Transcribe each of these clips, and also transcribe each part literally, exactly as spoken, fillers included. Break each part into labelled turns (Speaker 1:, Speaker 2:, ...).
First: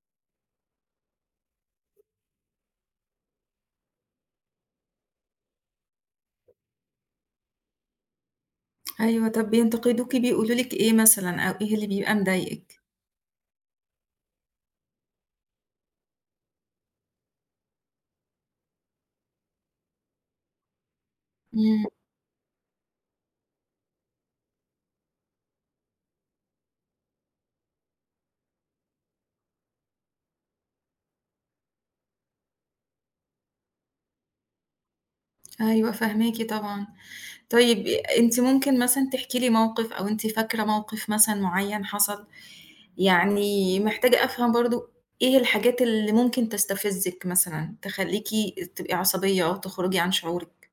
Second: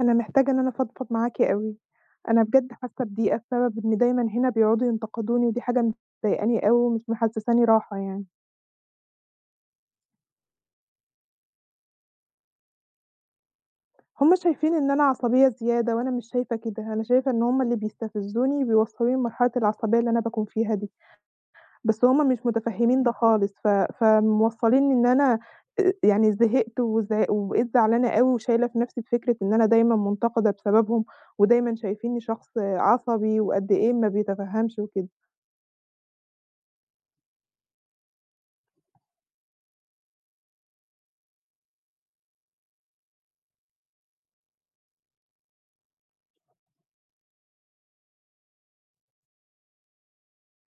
Speaker 1: أنا محتاجة إن أنا أفضفض معاكِ أوي، أنا بجد حاسة بضيقة بسبب إن دايمًا هنا بيقعدوا ينتقدوني، ودي حاجة مضايقاني أوي ومش محسساني راحة يعني.
Speaker 2: أيوه، طَب بينتقدوكِ بيقولوا لِك إيه مثلًا أو إيه اللي بيبقى مضايقِك؟
Speaker 1: هُم شايفين إن أنا عصبية زيادة، وأنا مش شايفة كده، أنا شايفة إن هُم اللي بيستفزوني وبيوصلوني لمرحلة العصبية اللي أنا باكون فيها دي،
Speaker 2: إمم،
Speaker 1: بس هُم مش متفهمين ده خالص، ف فموصليني إن أنا آآ، يعني زهقت وزع وبقيت زعلانة أوي وشايلة في نفسي فكرة إن أنا دايمًا منتقدة بسببهم، ودايمًا شايفينّي شخص عصبي وقد إيه ما بيتفهمش وكده.
Speaker 2: أيوه فاهماكِ طبعًا. طيب أنتِ ممكن مثلًا تحكي لي موقِف أو أنتِ فاكرة موقِف مثلًا معيّن حصل؟ يعني محتاجة أفهم برضه إيه الحاجات اللي ممكن تستفزِّك مثلًا، تخلّيكِ تبقي عصبية أو تخرجي عن شعورِك؟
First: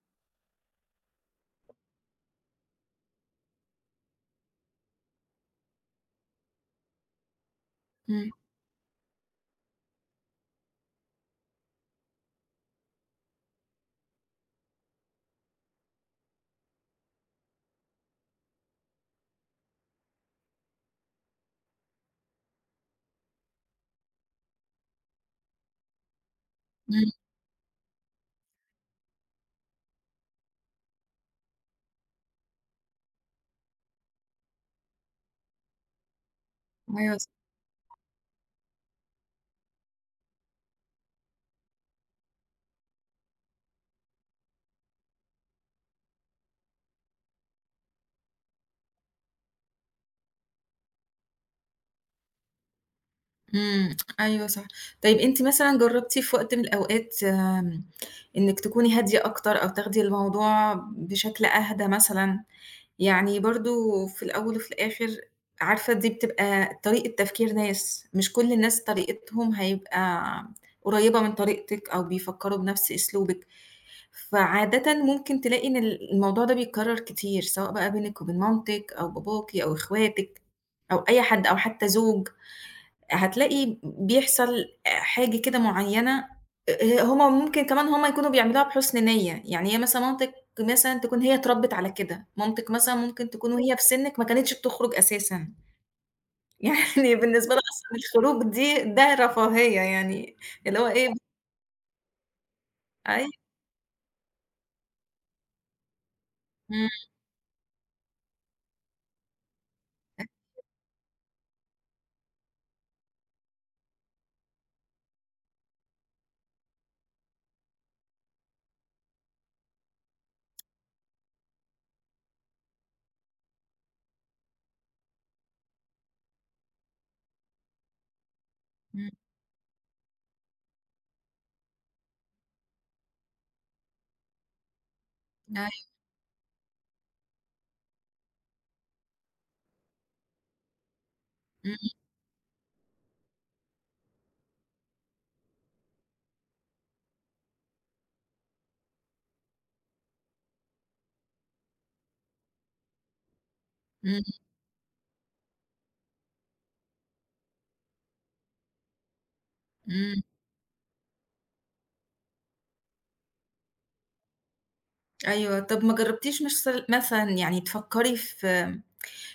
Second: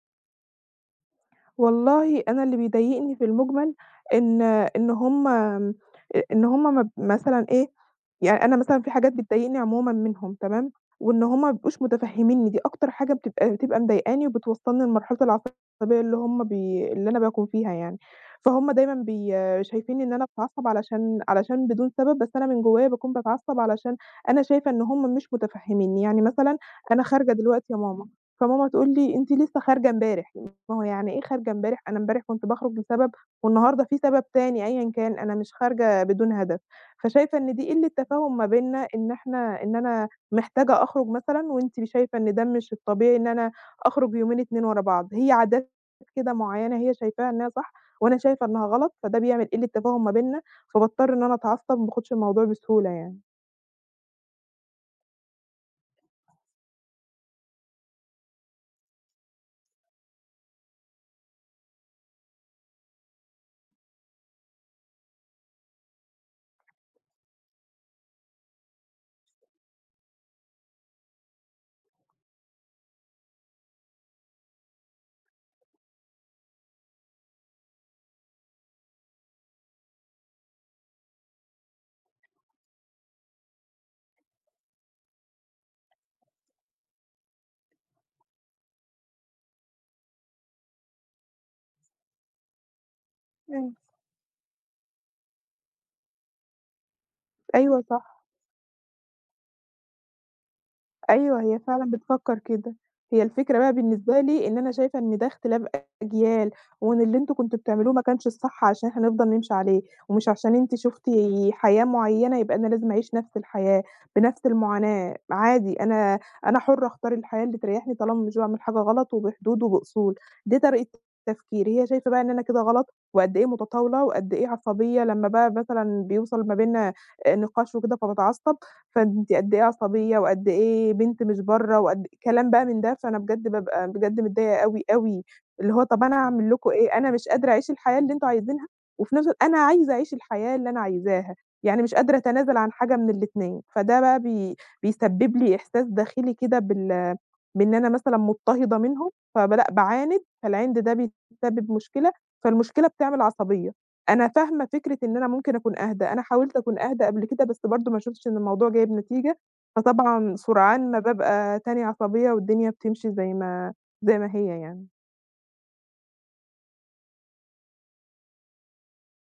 Speaker 1: والله أنا اللي بيضايقني في المُجمل إن إن هُم آمم، أ إن هُم ما مثلًا إيه،
Speaker 2: إمم،
Speaker 1: يعني أنا مثلًا في حاجات بتضايقني عمومًا منهم تمام، وإن هُم ما بيبقوش مُتفهّمينّي دي أكتر حاجة بتبقى بتبقى مضايقاني وبتوصّلني لمرحلة العصبية اللي هُم بي اللي أنا باكون فيها يعني، فهُم دايمًا بي شايفينّي إن أنا باتعصّب علشان علشان بدون سبب، بس أنا من جوّايا باكون باتعصّب علشان أنا شايفة إن هُم مش مُتفهّمينّي، يعني مثلًا أنا
Speaker 2: إمم،
Speaker 1: خارجة دلوقتي يا ماما، فماما تقول لي: "أنتِ لسه خارجة امبارح." ما هو يعني إيه خارجة امبارح؟ أنا امبارح كنت باخرج لسبب والنهارده في سبب تاني أيًا كان، أنا مش خارجة بدون هدف،
Speaker 2: أيوه
Speaker 1: فشايفة إن دي قِلّة تفاهم ما بيننا إن إحنا إن أنا محتاجة أخرج مثلًا وأنتِ شايفة إن ده مش الطبيعي إن أنا أخرج يومين اتنين ورا بعض، هي عادات كده معيّنة هي شايفاها إنها صح وأنا شايفة إنها غلط، فده بيعمل قِلّة تفاهم ما بيننا، فباضطر إن أنا أتعصب، ما باخدش الموضوع بسهولة يعني.
Speaker 2: إمم، أيوه صح. طيب أنتِ مثلًا جرّبتِ في وقت من الأوقات آمم، إنِّك تكوني هادية أكتر أو تاخدي الموضوع بشكل أهدى مثلًا؟ يعني برضه في الأول وفي الآخر عارفة دي بتبقى طريقة تفكير ناس، مش كل الناس طريقتهم هيبقى قريّبة من طريقتِك أو بيفكّروا بنفس أسلوبِك. فعادةً ممكن تلاقي إن ال الموضوع ده بيتكرّر كتير، سواء بقى بينِك وبين مامتِك أو باباكِ أو إخواتِك أو أي حد أو حتّى زوج. هتلاقي بيحصل حاجة كده معيّنة. آآ، هُم ممكن كمان هُم يكونوا بيعملوها بحُسن نيّة، يعني هي مثلًا مامتِك مثلًا تكون هي اتربِّت على كده، مامتِك مثلًا ممكن تكون
Speaker 1: إمم.
Speaker 2: وهي في سِنِّك ما كانتش بتخرُج أساسًا. يعني بالنسبة لها
Speaker 1: أيوه
Speaker 2: أصلًا
Speaker 1: صح.
Speaker 2: الخروج دي ده رفاهية يعني، اللي هو إيه.
Speaker 1: أيوه، هي فعلًا بتفكّر كده. هي
Speaker 2: أيوه،
Speaker 1: الفكرة بقى بالنسبة لي إن أنا شايفة إن ده اختلاف أجيال،
Speaker 2: إمم،
Speaker 1: وإن اللي أنتم كنتم بتعملوه ما كانش الصح عشان هنفضل نمشي عليه، ومش عشان أنتِ شُفتِ حياة معيّنة يبقى أنا لازم أعيش نفس الحياة، بنفس المعاناة، عادي أنا أنا حُرّة أختار الحياة اللي تريحني طالما مش باعمل حاجة غلط وبحدود وبأصول. دي طريقة تفكيري، هي شايفة بقى إن أنا كده غلط وقد إيه متطاولة وقد إيه عصبية لمّا بقى مثلًا بيوصل ما بيننا آآ نقاش وكده فباتعصب.
Speaker 2: إمم،
Speaker 1: فأنتِ قد إيه عصبية وقد إيه بنت مش برّه وقد كلام بقى من ده، فأنا بجد بابقى بجد متضايقة أوي، أوي،
Speaker 2: أيوه،
Speaker 1: اللي هو طَب أنا أعمل لكم إيه؟ أنا مش قادرة أعيش الحياة اللي أنتم عايزينها، وفي نفس الوقت أنا عايزة أعيش الحياة اللي أنا عايزاها،
Speaker 2: إمم،
Speaker 1: يعني مش قادرة أتنازل عن حاجة من الاتنين، فده بقى بي بيسبب لي إحساس داخلي كده بال بإن أنا مثلًا مضطهدة منهم، فب لأ باعاند، فالعِند ده بيسبب مشكلة، فالمشكلة بتعمل عصبية.
Speaker 2: إمم،
Speaker 1: أنا فاهمة فكرة إن أنا ممكن أكون أهدى، أنا حاولت أكون أهدى قبل كده، بس برضه ما شُفتش إن الموضوع جايب نتيجة،
Speaker 2: إمم.
Speaker 1: فطبعًا سرعان ما بابقى تاني عصبية والدنيا بتمشي زي ما زي ما هي يعني،
Speaker 2: أيوه، طَب ما جرّبتيش مثل مثلًا يعني تفكّري في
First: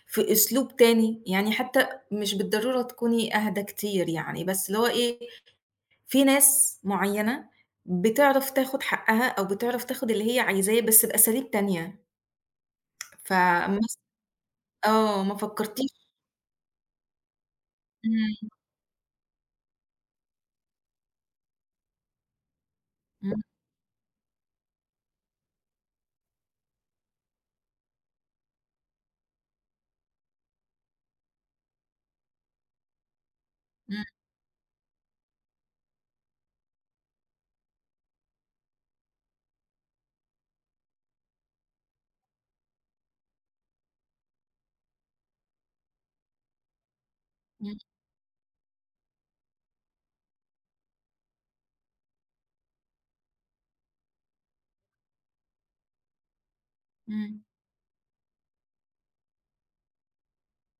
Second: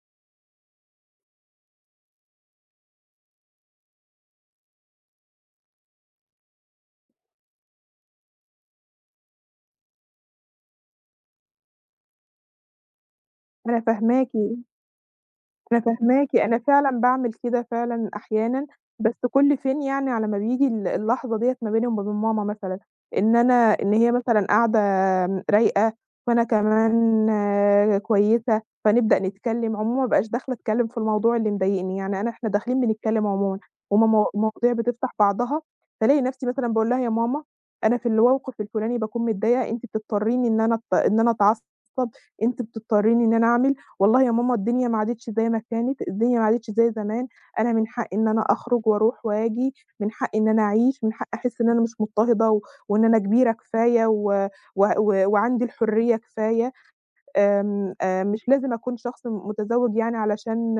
Speaker 2: في أسلوب تاني؟ يعني حتى مش بالضرورة تكوني أهدى كتير يعني، بس اللي هو إيه، في ناس معيّنة بتعرف تاخُد حقّها أو بتعرف تاخُد اللي هي عايزاه بس بأساليب تانية،
Speaker 1: أنا
Speaker 2: فمث
Speaker 1: فاهماكِ.
Speaker 2: آه، ما
Speaker 1: أنا
Speaker 2: فكّرتيش.
Speaker 1: فاهماكِ، أنا فعلًا باعمل كده فعلًا
Speaker 2: إمم،
Speaker 1: أحيانًا، بس كل فين يعني على ما بييجي ال اللحظة ديّة ما بيني وما بين ماما مثلًا، إن
Speaker 2: إمم،
Speaker 1: أنا إن هي مثلًا قاعدة رايقة، وأنا كمان كويسة، فنبدأ نتكلم، عمومًا ما بابقاش داخلة أتكلم في الموضوع اللي مضايقني، يعني أنا إحنا داخلين بنتكلم عمومًا،
Speaker 2: إمم،
Speaker 1: هُم مو مواضيع بتفتح بعضها، فالاقي نفسي مثلًا باقول لها: "يا ماما أنا في الموقف الفلاني باكون متضايقة، أنتِ بتضطريني إن أنا أت إن أنا أتعصب، أنتِ بتضطريني إن أنا أعمل." والله يا ماما الدنيا ما عادتش زي ما كانت، الدنيا ما عادتش زي زمان، أنا
Speaker 2: إمم،
Speaker 1: من حقّي إن أنا أخرج وأروح وآجي، من حقّي إن أنا أعيش، من حقّي أحس إن أنا مش مضطهدة و وإن أنا كبيرة كفاية و و و وعندي الحرية كفاية.
Speaker 2: إمم،
Speaker 1: آمم، آآ مش لازم أكون شخص متزوج يعني علشان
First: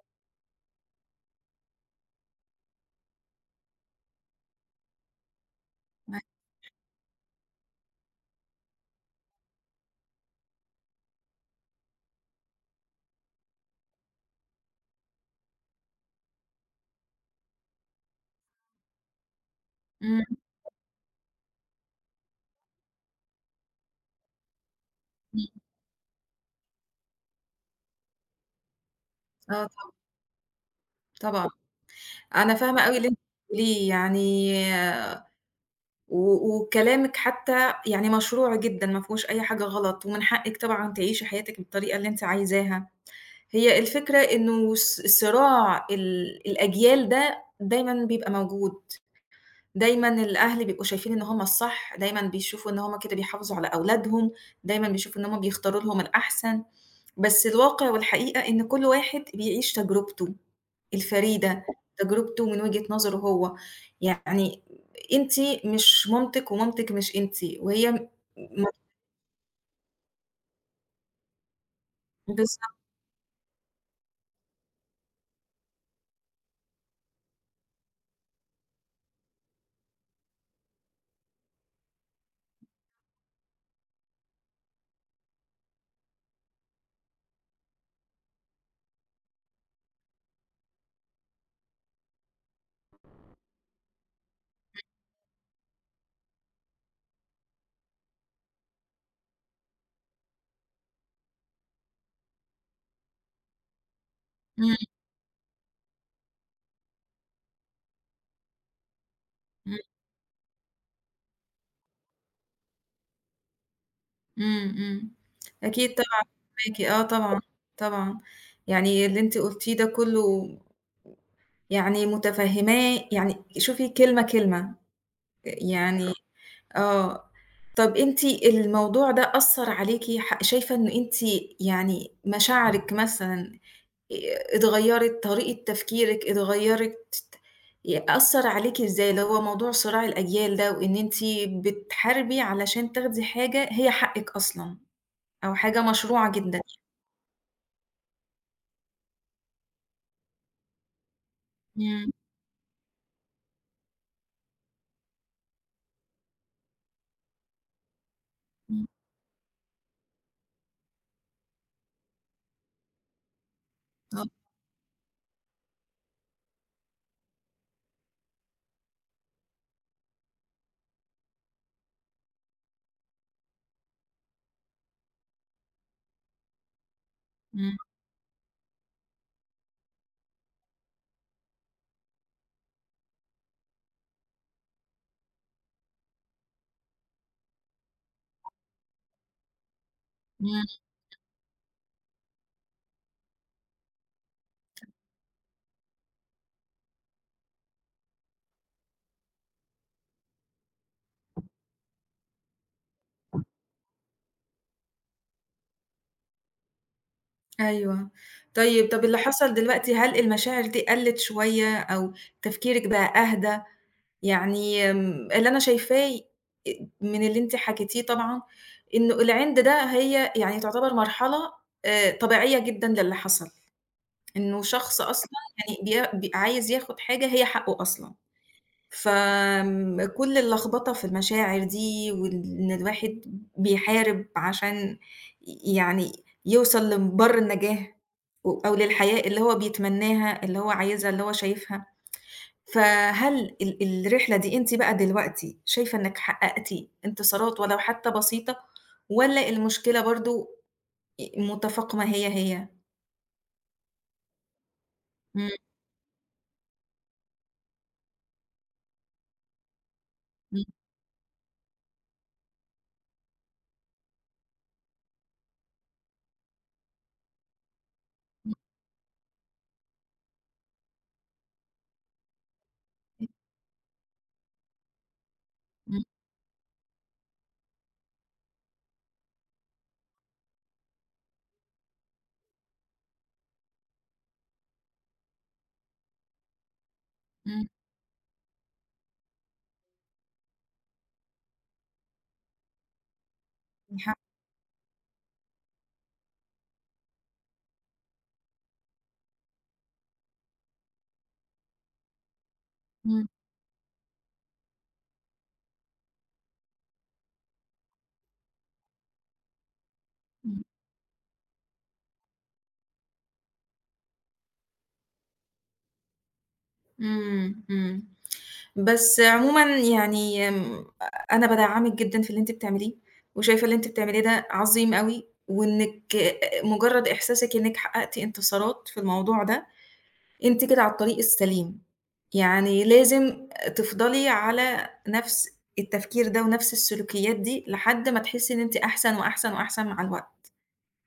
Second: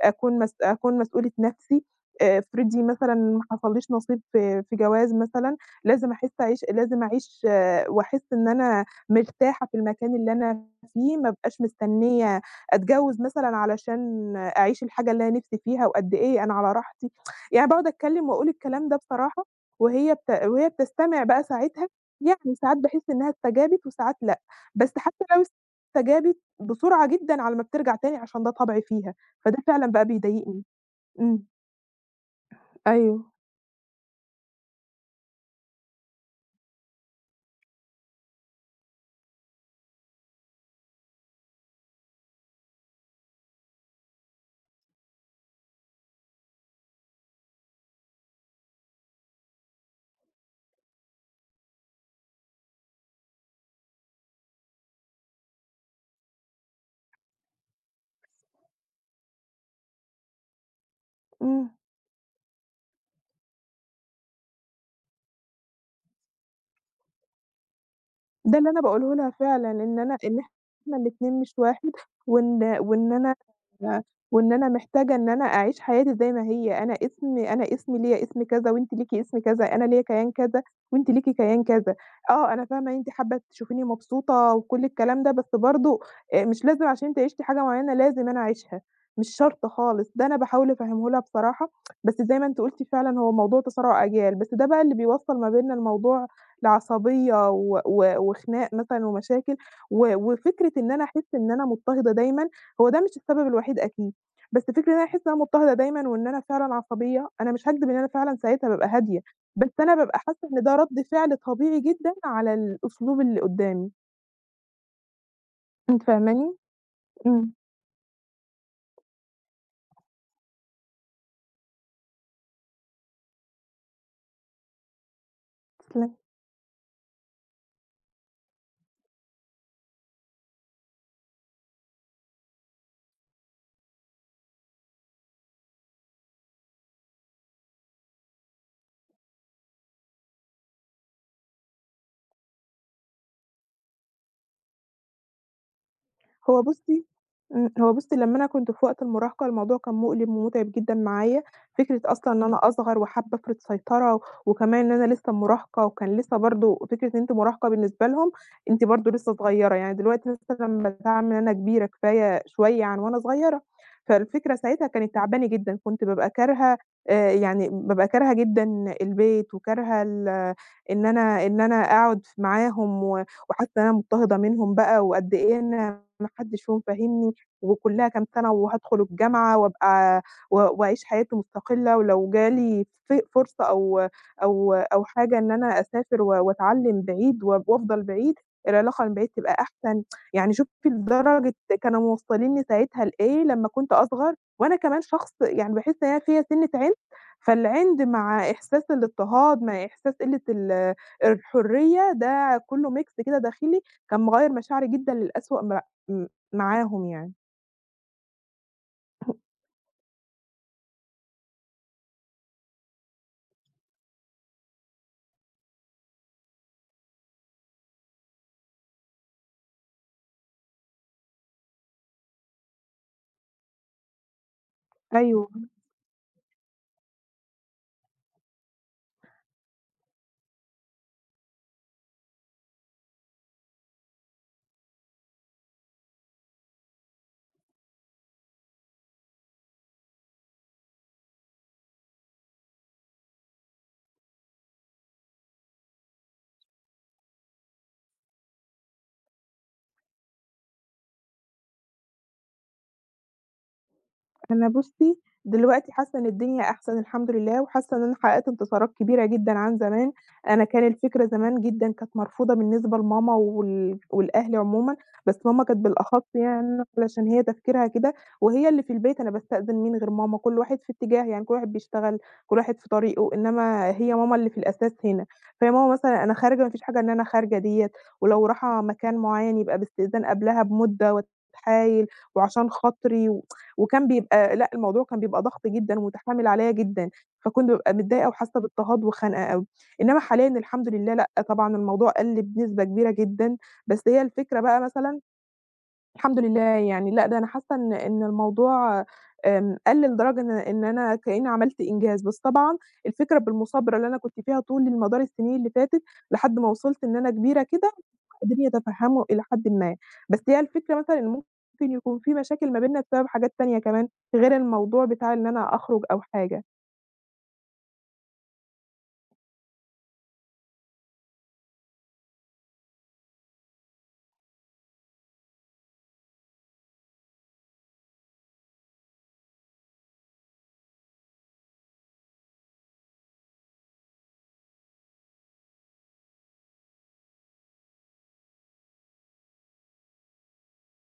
Speaker 1: أكون مس أكون مسؤولة نفسي، آآ افرضي مثلًا ما حصلّيش نصيب في في جواز مثلًا، لازم
Speaker 2: معاكِ.
Speaker 1: أحس أعيش لازم أعيش آه، وأحس إن أنا مرتاحة في المكان اللي أنا فيه، ما ابقاش مستنية أتجوز مثلًا علشان أعيش الحاجة اللي أنا نفسي فيها وقد إيه أنا على راحتي، يعني باقعد أتكلم وأقول الكلام ده بصراحة، وهي
Speaker 2: إمم،
Speaker 1: بت وهي بتستمع بقى ساعتها، يعني ساعات باحس إنها استجابت وساعات لأ، بس حتى لو
Speaker 2: إمم،
Speaker 1: فجابت بسرعة جدًا على ما بترجع تاني عشان ده طبعي فيها،
Speaker 2: آه
Speaker 1: فده فعلًا
Speaker 2: طبعًا،
Speaker 1: بقى بيضايقني. إمم،
Speaker 2: طبعًا. أنا فاهمة أوي اللي أنتِ
Speaker 1: أيوه،
Speaker 2: بتقوليه، يعني و وكلامِك حتّى يعني مشروع جدًا، ما فيهوش أي حاجة غلط، ومن حقِّك طبعًا تعيشي حياتِك بالطريقة اللي أنتِ عايزاها. هي الفكرة إنه الص صراع ال الأجيال ده دايمًا بيبقى موجود. دايمًا الأهل بيبقوا شايفين إن هم الصح، دايمًا بيشوفوا إن هم كده بيحافظوا على أولادهم، دايمًا بيشوفوا إن هم بيختاروا لهم الأحسن، بس الواقع والحقيقة إن كل واحد بيعيش تجربته الفريدة،
Speaker 1: إمم.
Speaker 2: تجربته من وجهة نظره هو، يعني أنتِ مش مامتِك ومامتِك مش أنتِ، وهي م
Speaker 1: ده
Speaker 2: ما
Speaker 1: اللي أنا باقوله لها فعلًا، إن أنا إن إحنا الاتنين مش واحد،
Speaker 2: بالضبط.
Speaker 1: وإن وإن أنا وإن أنا محتاجة إن أنا أعيش حياتي زي ما هي، أنا اسمي أنا اسمي ليّا اسم كذا وأنتِ ليكِ اسم كذا، أنا ليّا كيان كذا وأنتِ ليكِ كيان كذا. آه، أنا فاهمة أنتِ حابة تشوفيني مبسوطة وكل الكلام ده، بس برضه آآ مش لازم عشان أنتِ عِشتِ حاجة معيّنة لازم أنا أعيشها، مش شرط خالص، ده أنا باحاول أفهّمه لها بصراحة، بس زي ما أنتِ قُلتِ فعلًا هو موضوع تصارع أجيال، بس ده بقى اللي بيوصّل ما بيننا الموضوع العصبية و و وخناق مثلًا ومشاكل، و وفكرة إن أنا أحس إن أنا مضطهدة دايمًا، هو ده مش السبب الوحيد أكيد، بس
Speaker 2: إمم،
Speaker 1: فكرة إن أنا أحس إن أنا مضطهدة دايمًا وإن أنا فعلًا عصبية، أنا مش هاكدب إن أنا فعلًا ساعتها بابقى هادية، بس
Speaker 2: إمم،
Speaker 1: أنا بابقى حاسة إن ده رَد فعل طبيعي جدًا على الأسلوب اللي قدّامي،
Speaker 2: إمم، إمم، أكيد
Speaker 1: أنتِ
Speaker 2: طبعًا
Speaker 1: فاهماني؟
Speaker 2: معاكِ، آه طبعًا،
Speaker 1: إمم،
Speaker 2: طبعًا، يعني اللي أنتِ قُلتيه ده كله يعني متفهّماه، يعني شوفي كلمة، كلمة، يعني
Speaker 1: تسلمي.
Speaker 2: آه. طَب أنتِ الموضوع ده أثّر عليكِ ح شايفة إن أنتِ يعني مشاعرِك مثلًا آآ اتغيّرت، طريقة تفكيرِك اتغيّرت، ي أثّر عليكِ إزاي؟ اللي هو موضوع صراع الأجيال ده وإن أنتِ بتحاربي علشان تاخدي حاجة هي حقِّك أصلًا أو حاجة مشروعة جدًا.
Speaker 1: هو بُصّي إمم، هو بُصّي لمّا أنا كنت في وقت المراهقة الموضوع كان مؤلم ومُتعب جدًا معايا، فكرة
Speaker 2: إمم،
Speaker 1: أصلًا إن إمم. أنا أصغر وحابة أفرض سيطرة، وكمان إن أنا لسه مراهقة، وكان لسه برضه فكرة إن أنتِ مراهقة بالنسبة لهم أنتِ
Speaker 2: إمم،
Speaker 1: برضه لسه صغيرة، يعني دلوقتي مثلًا باتعامل إن أنا كبيرة كفاية شوية عن وأنا صغيرة،
Speaker 2: آه،
Speaker 1: فالفكرة ساعتها كانت تعباني جدًا، كنت بابقى كارهة آآ، يعني بابقى كارهة جدًا البيت، وكارهة ال إن أنا إن أنا أقعد ف معاهم، و وحاسة إن أنا مضطهدة منهم بقى، وقد إيه أنا ما حدّش فيهم فاهمني،
Speaker 2: إمم،
Speaker 1: وكُلّها كام سَنة وهادخل الجامعة وأبقى و وأعيش حياتي مستقلة، ولو جالي ف فرصة أو أو أو حاجة إن أنا أسافر و وأتعلّم بعيد و وأفضل بعيد، العلاقة من بعيد تبقى أحسن. يعني
Speaker 2: إمم.
Speaker 1: شُفتِ لدرجة كانوا موصّلينّي ساعتها لإيه لمّا كنت أصغر، وأنا كمان شخص يعني باحس إن أنا فيّا سِنّة عِند، فالعِند مع إحساس الاضطهاد، مع إحساس قِلّة ال الحرية، ده كُلّه mix كده داخلي، كان مغيّر مشاعري جدًا للأسوأ م إمم، معاهم يعني.
Speaker 2: أيوه. طيب، طَب اللي حصل دلوقتي هل المشاعر دي قَلِّت شوية أو تفكيرِك بقى أهدى؟ يعني آمم اللي أنا شايفاه أ من اللي أنتِ حكيتيه طبعًا، إنه العِند ده هي يعني تعتبر مرحلة آآ طبيعية جدًا للي حصل، إنه شخص أصلًا
Speaker 1: أيوه.
Speaker 2: يعني بي بي عايز ياخُد حاجة هي حقّه أصلًا. فكل اللخبطة في المشاعر دي، وإن الواحد بيحارب عشان ي يعني يوصل لمَبَر النجاة و أو للحياة اللي هو بيتمناها، اللي هو عايزها، اللي هو شايفها. فهل ال الرحلة دي أنتِ بقى دلوقتي شايفة إنِّك حققتِ انتصارات ولو حتى بسيطة، والّا المشكلة برضه آآ متفاقمة هي، هي؟
Speaker 1: أنا بُصّي،
Speaker 2: إمم،
Speaker 1: دلوقتي حاسة إن الدنيا أحسن الحمد لله، وحاسة إن أنا حققت انتصارات كبيرة جدًا عن زمان،
Speaker 2: إمم،
Speaker 1: أنا كان الفكرة زمان جدًا كانت مرفوضة بالنسبة لماما وال والأهل عمومًا، بس ماما كانت بالأخص يعني علشان هي تفكيرها كده،
Speaker 2: إمم،
Speaker 1: وهي اللي في البيت أنا باستأذن مين غير ماما، كل واحد في اتجاه يعني كل واحد بيشتغل، كل واحد في طريقه، إنما هي ماما اللي في الأساس هنا، فهي ماما
Speaker 2: إمم،
Speaker 1: مثلًا أنا خارجة ما فيش حاجة إن أنا خارجة ديّة، ولو رايحة مكان معيّن يبقى باستئذان قبلها بمدة وأتحايل وعشان خاطري و وكان بيبقى لأ، الموضوع كان بيبقى ضغط جدًا ومُتحامل عليّا جدًا،
Speaker 2: إمم،
Speaker 1: فكنت بابقى متضايقة وحاسة باضطهاد وخنقة أوي. إنّما حاليًا الحمد لله لأ، طبعًا الموضوع قَل بنسبة كبيرة جدًا، بس هي الفكرة بقى مثلًا الحمد لله يعني لأ، ده أنا حاسة إن إن الموضوع آمم، قَل لدرجة إن إن أنا كإنّي عملت إنجاز، بس طبعًا
Speaker 2: إمم،
Speaker 1: الفكرة بالمثابرة اللي أنا كنت فيها طول مدار السنين اللي فاتت لحد ما وصلت إن أنا كبيرة كده قادرين يتفهموا إلى حدٍ ما، بس هي
Speaker 2: إمم،
Speaker 1: الفكرة مثلًا إن ممكن يكون في مشاكل ما بيننا بسبب حاجات تانية كمان غير الموضوع بتاع إن أنا أخرج أو حاجة،
Speaker 2: إمم، إمم. بس عمومًا يعني آمم، أنا بادعّمِك جدًا في اللي أنتِ بتعمليه، وشايفة اللي أنتِ بتعمليه ده عظيم أوي، وإنِّك آآ، مجرد إحساسِك إنِّك حققتِ انتصارات في الموضوع ده، أنتِ كده على الطريق السليم، يعني لازم تفضلي على نفس التفكير ده ونفس السلوكيات دي لحد ما تحسي إن أنتِ أحسن وأحسن وأحسن مع الوقت،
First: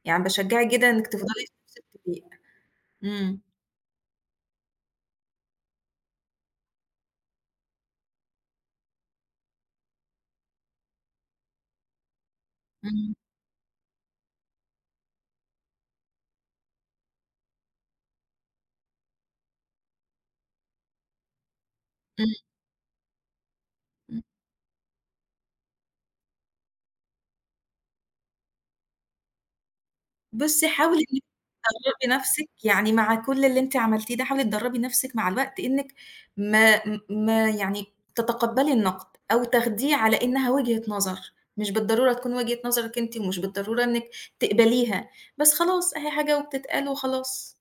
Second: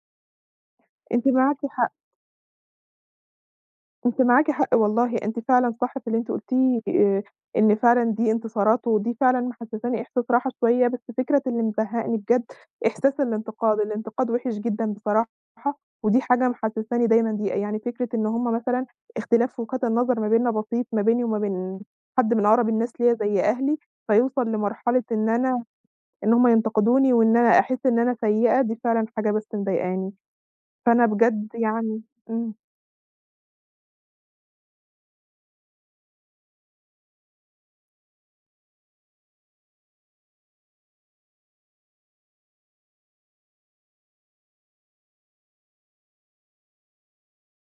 Speaker 2: يعني باشجعِك جدًا إنِّك
Speaker 1: أنتِ
Speaker 2: تفضلي في
Speaker 1: معاكِ
Speaker 2: نفس
Speaker 1: حق.
Speaker 2: الطريق. إمم،
Speaker 1: أنتِ معاكِ حق والله، أنتِ فعلًا صح في اللي أنتِ قُلتيه آآ، إن فعلًا دي انتصارات ودي فعلًا محسساني إحساس راحة شوية، بس فكرة اللي مزهقني بجد
Speaker 2: إمم،
Speaker 1: إحساس الانتقاد، الانتقاد وِحِش جدًا بصراحة، ودي حاجة محسساني دايمًا دي يعني فكرة إن هم مثلًا اختلاف وجهات النظر ما بيننا بسيط، ما بيني وما بين
Speaker 2: إمم،
Speaker 1: حد من أقرب الناس ليّا زي أهلي،
Speaker 2: إمم.
Speaker 1: فيوصل لمرحلة إن أنا إن هم ينتقدوني وإن أنا أحس إن أنا سيئة، دي فعلًا حاجة بس مضايقاني،
Speaker 2: بُصّي حاولي
Speaker 1: فأنا
Speaker 2: إنِّك
Speaker 1: بجد يعني
Speaker 2: تدرّبي نَفْسِك،
Speaker 1: إمم،
Speaker 2: يعني مع كل اللي أنتِ عملتيه ده، حاولي تدرّبي نَفْسِك مع الوقت إنِّك ما م ما يعني تتقبّلي النقد أو تاخديه على إنها وجهة نظر، مش بالضرورة تكون وجهة نظرِك أنتِ ومش بالضرورة إنِّك تقبليها، بس خلاص أهي حاجة وبتتقال وخلاص،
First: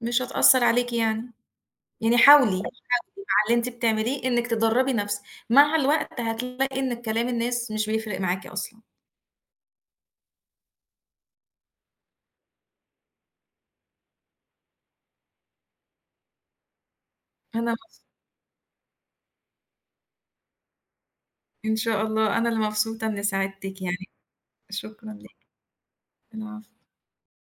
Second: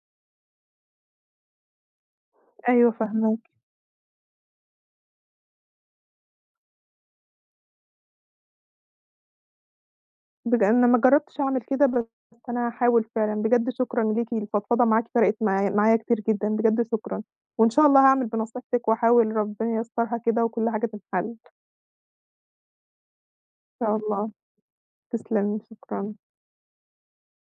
Speaker 2: مش هتأثّر عليكِ يعني. يعني حاولي، حاولي
Speaker 1: أيوه
Speaker 2: مع
Speaker 1: فاهماكِ.
Speaker 2: اللي أنتِ بتعمليه إنِّك تدرّبي نَفْسِك، مع الوقت هتلاقي إن كلام الناس مش بيفرق معاكِ أصلًا.
Speaker 1: بج أنا ما جرّبتش أعمل كده، بس أنا هاحاول فعلًا، بجد شكرًا ليكِ، الفضفضة معاكِ فرقِت معايا معايا كتير جدًا، بجد شكرًا،
Speaker 2: أنا
Speaker 1: وإن شاء الله
Speaker 2: مبس
Speaker 1: هاعمل بنصيحتِك وأحاول ربنا ييسّرها كده وكل حاجة تتحل، إن
Speaker 2: إن شاء الله، أنا اللي مبسوطة إنّي ساعدتِك
Speaker 1: شاء
Speaker 2: يعني.
Speaker 1: الله،
Speaker 2: شكرًا ليك،
Speaker 1: تسلمي، شكرًا.
Speaker 2: العفو.